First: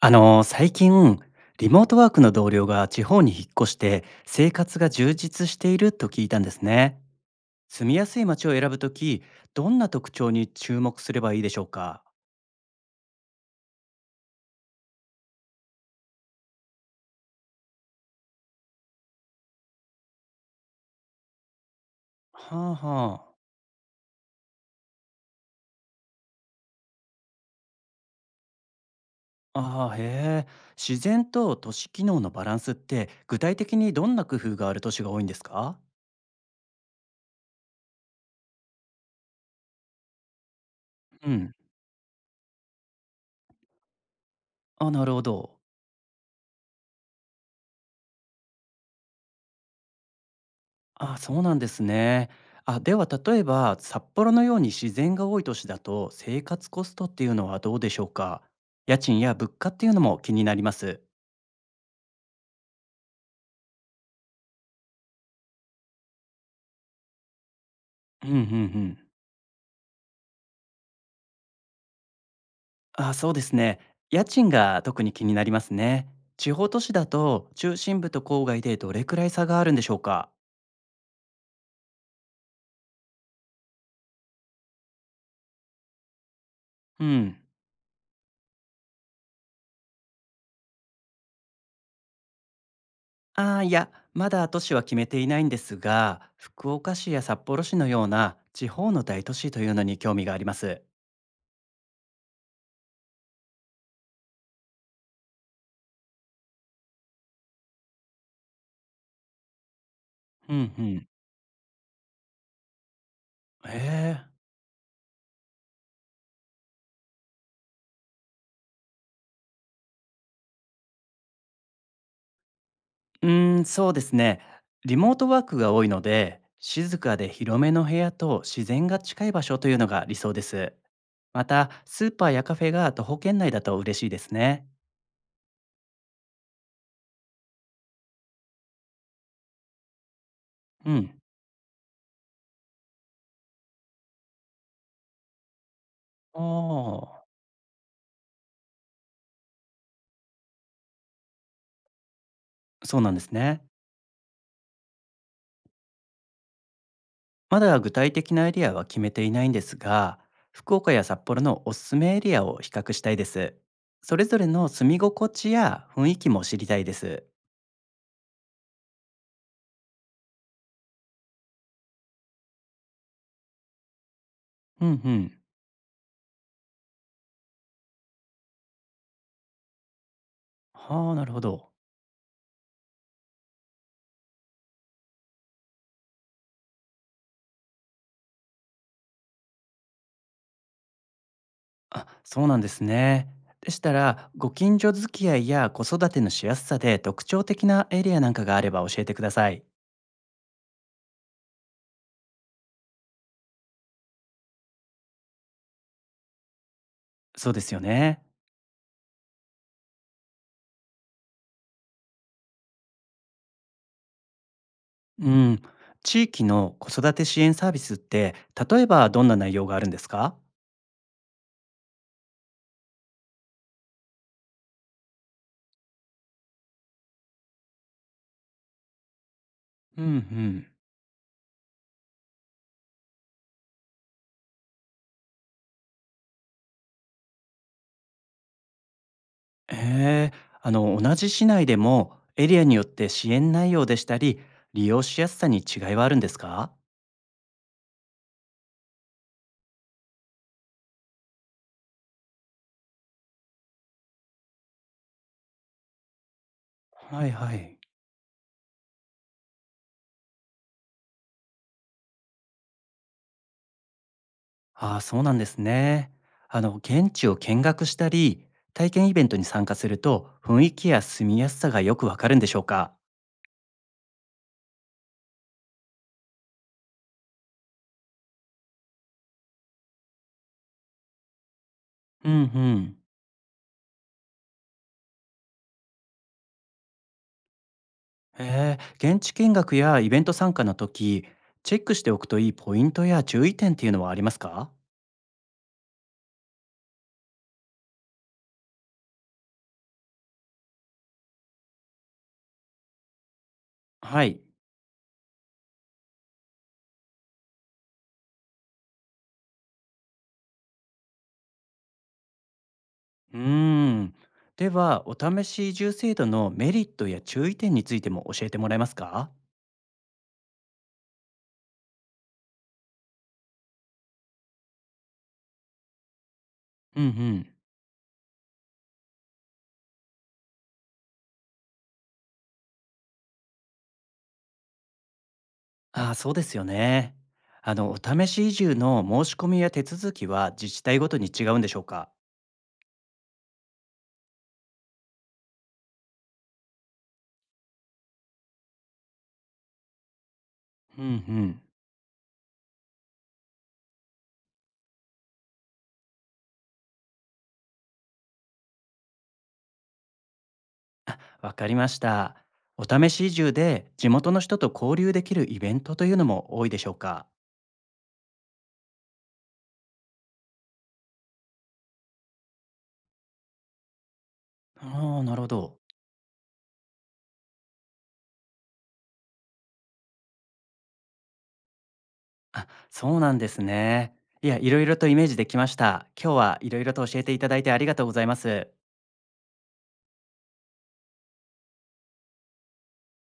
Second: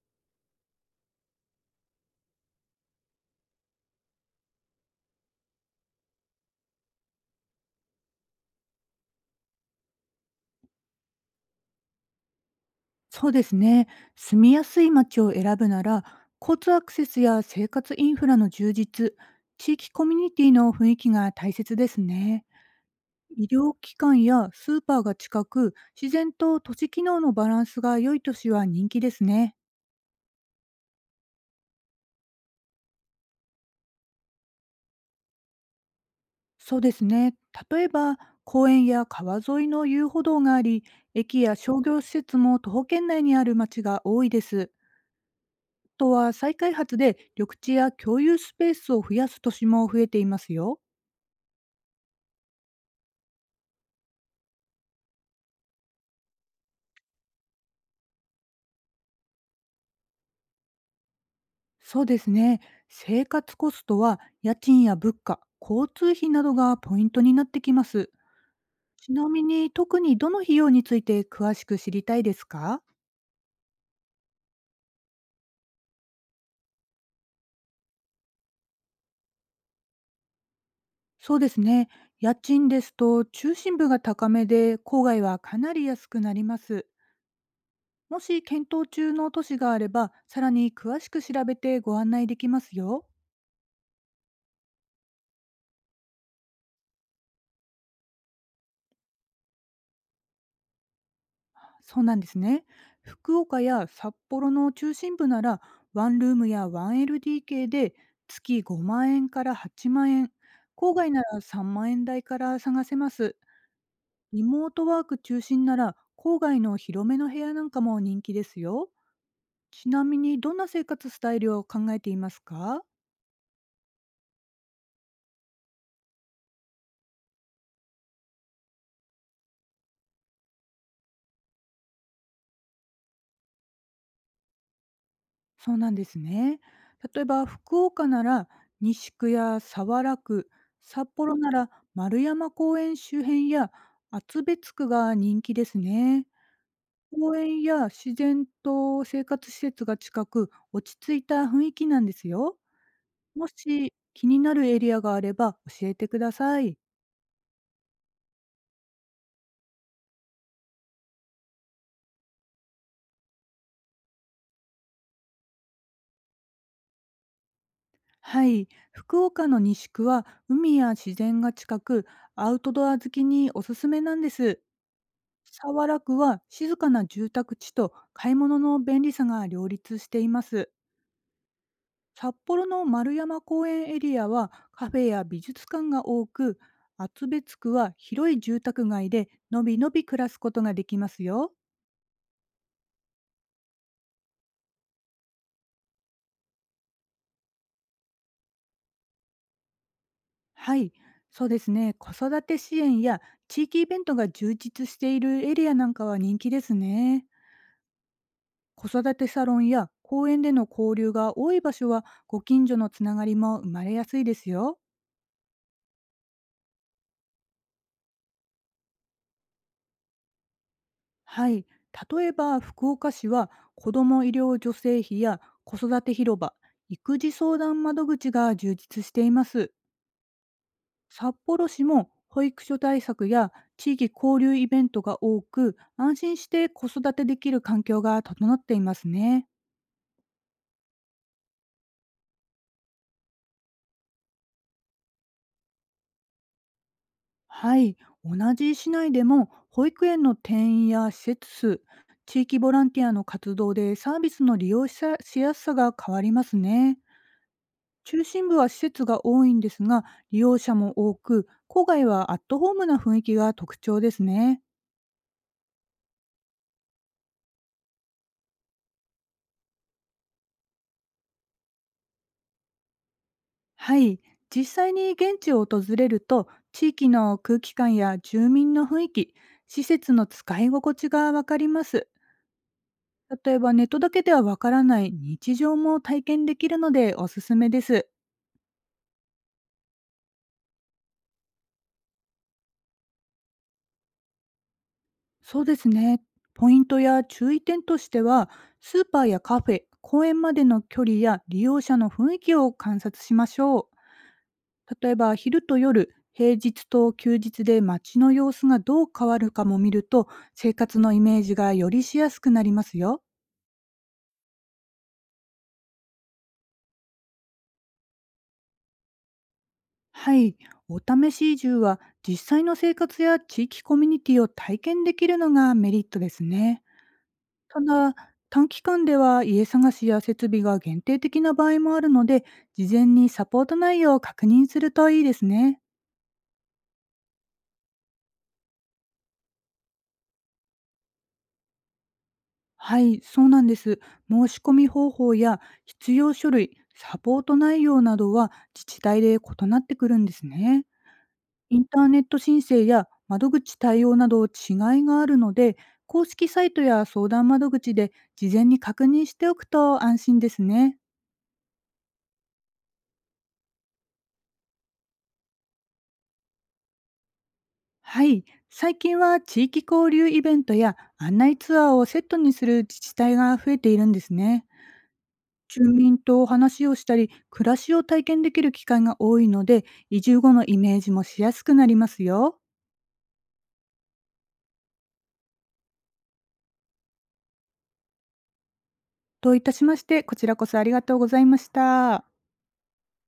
最近リモートワークの同僚が地方に引っ越して生活が充実していると聞いたんですね。住みやすい街を選ぶとき、どんな特徴に注目すればいいでしょうか？そうですね。住みやすい街を選ぶなら、交通アクセスや生活インフラの充実、地域コミュニティの雰囲気が大切ですね。はあは医療機関やスーパーが近く、自然と都市機能のバランスが良い都市は人気ですね。あ。ああ。へえ。自然と都市機能のバランスって具体的にどんな工夫がある都市が多いんですか？そうですね。例えば、公園や川沿いの遊歩道があり、う駅ん。や商業施設も徒歩圏内にある街が多いです。あ、なるほど。あとは再開発で緑地や共有スペースを増やす都市も増えていますよ。あ、そうなんですね。あ、では例えば札幌のように自然が多い都市だと生活コストっていうのはどうでしょうか。家賃や物価っていうのも気になります。そうですね。生活コストは家賃や物価、交通費などがポイントになってきます。うんうんうん。ちなみに、特にどの費用について詳しく知りたいですか？あ、そうですね。家賃が特に気になりますね。地方都市だと中心部と郊外でどれくらい差があるんでしょうか。そうですね。家賃ですと中心部が高めで郊外はかなり安くなります。うん。もし検討中の都市があれば、さらに詳しく調べてご案内できますよ。ああ、いや、まだ都市は決めていないんですが、福岡市や札幌市のような地方の大都市というのに興味があります。そうなんですね。福岡や札幌の中心部なら、ワンルームやワン LDK で月5万円から8万円、うんう郊ん。外なら3万円台から探せます。へえ。リモートワーク中心なら、郊外の広めの部屋なんかも人気ですよ。ちなみに、どんな生活スタイルを考えていますか？うーん、そうですね。リモートワークが多いので、静かで広めの部屋と自然が近い場所というのが理想です。また、スーパーやカフェが徒歩圏内だと嬉しいですね。そうなんですね。例えば福岡なら西区や早良区、う札ん。幌なら丸山公園周辺や厚別区が人気ですね。ああ、公園や自然と生活施設が近く、落ち着いた雰囲気なんですよ。そうなんですもね。し気になるエリアがあれば教えてください。まだ具体的なエリアは決めていないんですが、福岡や札幌のおすすめエリアを比較したいです。それぞれの住み心地や雰囲気も知りたいです。はい、福岡の西区は海や自然が近く、アウトドア好きにおすすめなんです。うんうん。沢良区は静かな住宅地と買い物の便利さが両立しています。はあ、なるほど。札幌の丸山公園エリアはカフェや美術館が多く、厚別区は広い住宅街でのびのび暮らすことができますよ。あ、そうなんですね。でしたら、ご近所付き合いや子育てのしやすさで特徴的なエリアなんかがあれば教えてください。はい、そうですね。子育て支援や地域イベントが充実しているエリアなんかは人気ですね。そうですよね。子育てサロンや公園での交流が多い場所は、ご近所のつながりも生まれやすいですよ。うん。地域の子育て支援サービスって、例えばどんな内容があるんですか？はい、例えば福岡市は子ども医療助成費や子育て広場、育児相談窓口が充実しています。うんうん。札幌市も保育所対策や地域交流イベントが多く、安心して子育てできる環境が整っていますね。ええ。同じ市内でもエリアによって支援内容でしたり、利用しやすさに違いはあるんですか？はい、同じ市内でも保育園の定員や施設数、地域ボランティアの活動でサービスの利用しやしやすさが変わりますね。はいはい。中心部は施設が多いんですが、利用者も多く、郊外はアットホームな雰囲気が特徴ですね。ああ、そうなんですね。現地を見学したり、体験イベントに参加すると、雰囲気や住みやすさがよくわかるんでしょうか？はい、実際に現地を訪れると、地域の空気感や住民の雰囲気、施設の使い心地がわかります。うんうん。例えばネットだけではわからない日常も体験できるので、おすすめです。へえ、現地見学やイベント参加の時、チェックしておくといいポイントや注意点っていうのはありますか？そうですね。ポイントや注意点としては、スーパーやカフェ、公園までの距離や利用者の雰囲気を観察しましょう。はい。例えば昼と夜、平日と休日で街の様子がどう変わるかも見ると、生活のイメージがよりしやすくなりますよ。うーん。では、お試し移住制度のメリットや注意点についても教えてもらえますか？はい。お試し移住は実際の生活や地域コミュニティを体験できるのがメリットですね。うんうん。ただ、短期間では家探しや設備が限定的な場合もあるので、事前にサポート内容を確認するといいですね。ああ、そうですよね。お試し移住の申し込みや手続きは自治体ごとに違うんでしょうか？はい、そうなんです。申し込み方法や必要書類、サポート内容などは自治体で異なってくるんですね。うんうん。インターネット申請や窓口対応など違いがあるので、公式サイトや相談窓口で事前に確認しておくと安心ですね。わかりました。お試し移住で地元の人と交流できるイベントというのも多いでしょうか？はい、最近は地域交流イベントや案内ツアーをセットにする自治体が増えているんですね。ああ、なるほど。住民と話をしたり、暮らしを体験できる機会が多いので、移住後のイメージもしやすくなりますよ。あ、そうなんですね。いや、いろいろとイメージできました。今日はいろいろと教えていただいてありがとうございます。といたしまして、こちらこそありがとうございました。